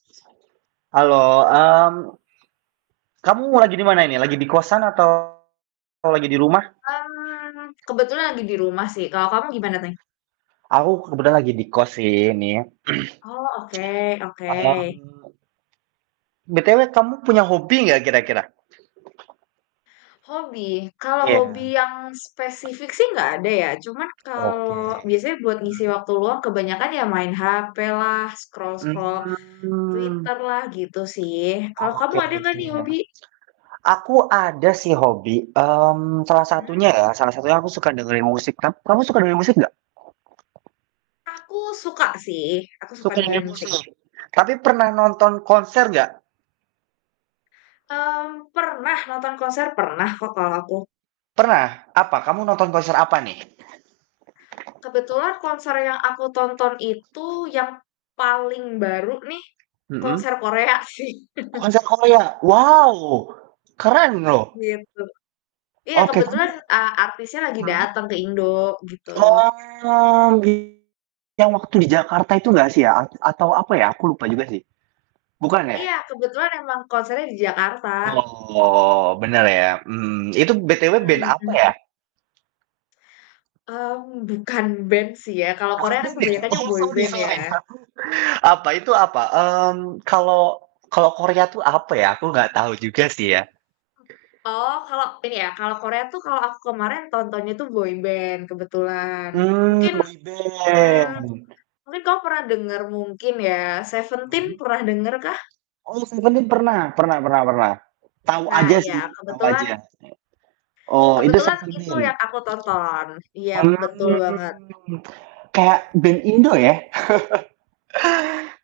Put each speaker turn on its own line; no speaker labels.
Halo, mmm kamu lagi di mana ini? Lagi di kosan atau, lagi di rumah?
Mmm, kebetulan lagi di rumah sih, kalau kamu gimana nih?
Aku kebetulan lagi di kos sih ini.
Oh, oke oke.
Mmm, BTW kamu punya hobi nggak kira-kira?
Hobi, Kalau
Iya.
hobi yang spesifik sih nggak ada ya. Cuman
Oke,
kalau biasanya buat ngisi
Hmm.
waktu luang kebanyakan ya main HP lah, scroll-scroll
Mmm.
Twitter lah, gitu sih. Kalau kamu
Oke
ada nggak
oke.
nih hobi?
Aku ada sih hobi, mmm, salah satunya
Hmm.
ya, salah satunya aku suka dengerin musik. Kam kamu suka dengerin nggak?
Aku suka sih, aku suka
Sukanya
dengerin musik.
musik. Tapi pernah nonton konser nggak?
Mmm, pernah nonton konser, pernah kok kalau aku.
Pernah, apa kamu nonton konser apa nih?
Kebetulan konser yang aku tonton itu yang paling baru nih,
Hmm.
konser Korea sih.
Konser Korea? Wow keren loh.
Gitu. Iya
Oke, kamu
kebetulan, eee, artisnya lagi
mmm.
dateng ke Indo, gitu.
Oh, gi yang waktu di Jakarta itu nggak sih ya? A atau apa ya? Aku lupa juga sih. Bukan ya?
Iya, kebetulan emang konsernya di Jakarta.
Oh, bener ya, mhm, itu BTW band
Hmm hmm
apa
hmm.
ya?
Mmm, bukan band sih ya, kalau
Bukan
Korea kan
band ya?
kebanyakan
Oh,
boy band ya.
[unintelligible] apa, itu apa? Mmm, kalau kalau Korea tuh apa ya? Aku nggak tahu juga sih ya.
Oh, kalau Ini ya, kalau Korea tuh kalau aku kemarin, tontonnya tuh boy band, kebetulan.
Mmm,
Mungkin mmm,
boyband.
mungkin kamu pernah denger, mungkin ya, Seventeen
Mmm.
pernah denger kah?
Oh, Seventeen pernah. Pernah pernah pernah. Tahu
Nah
aja
iya,
sih, tahu
kebetulan
aja. Oh itu
Kebetulan itu yang
Seventeen?
aku tonton, iyap, betul banget.
Mmm. Kayak band Indo ya.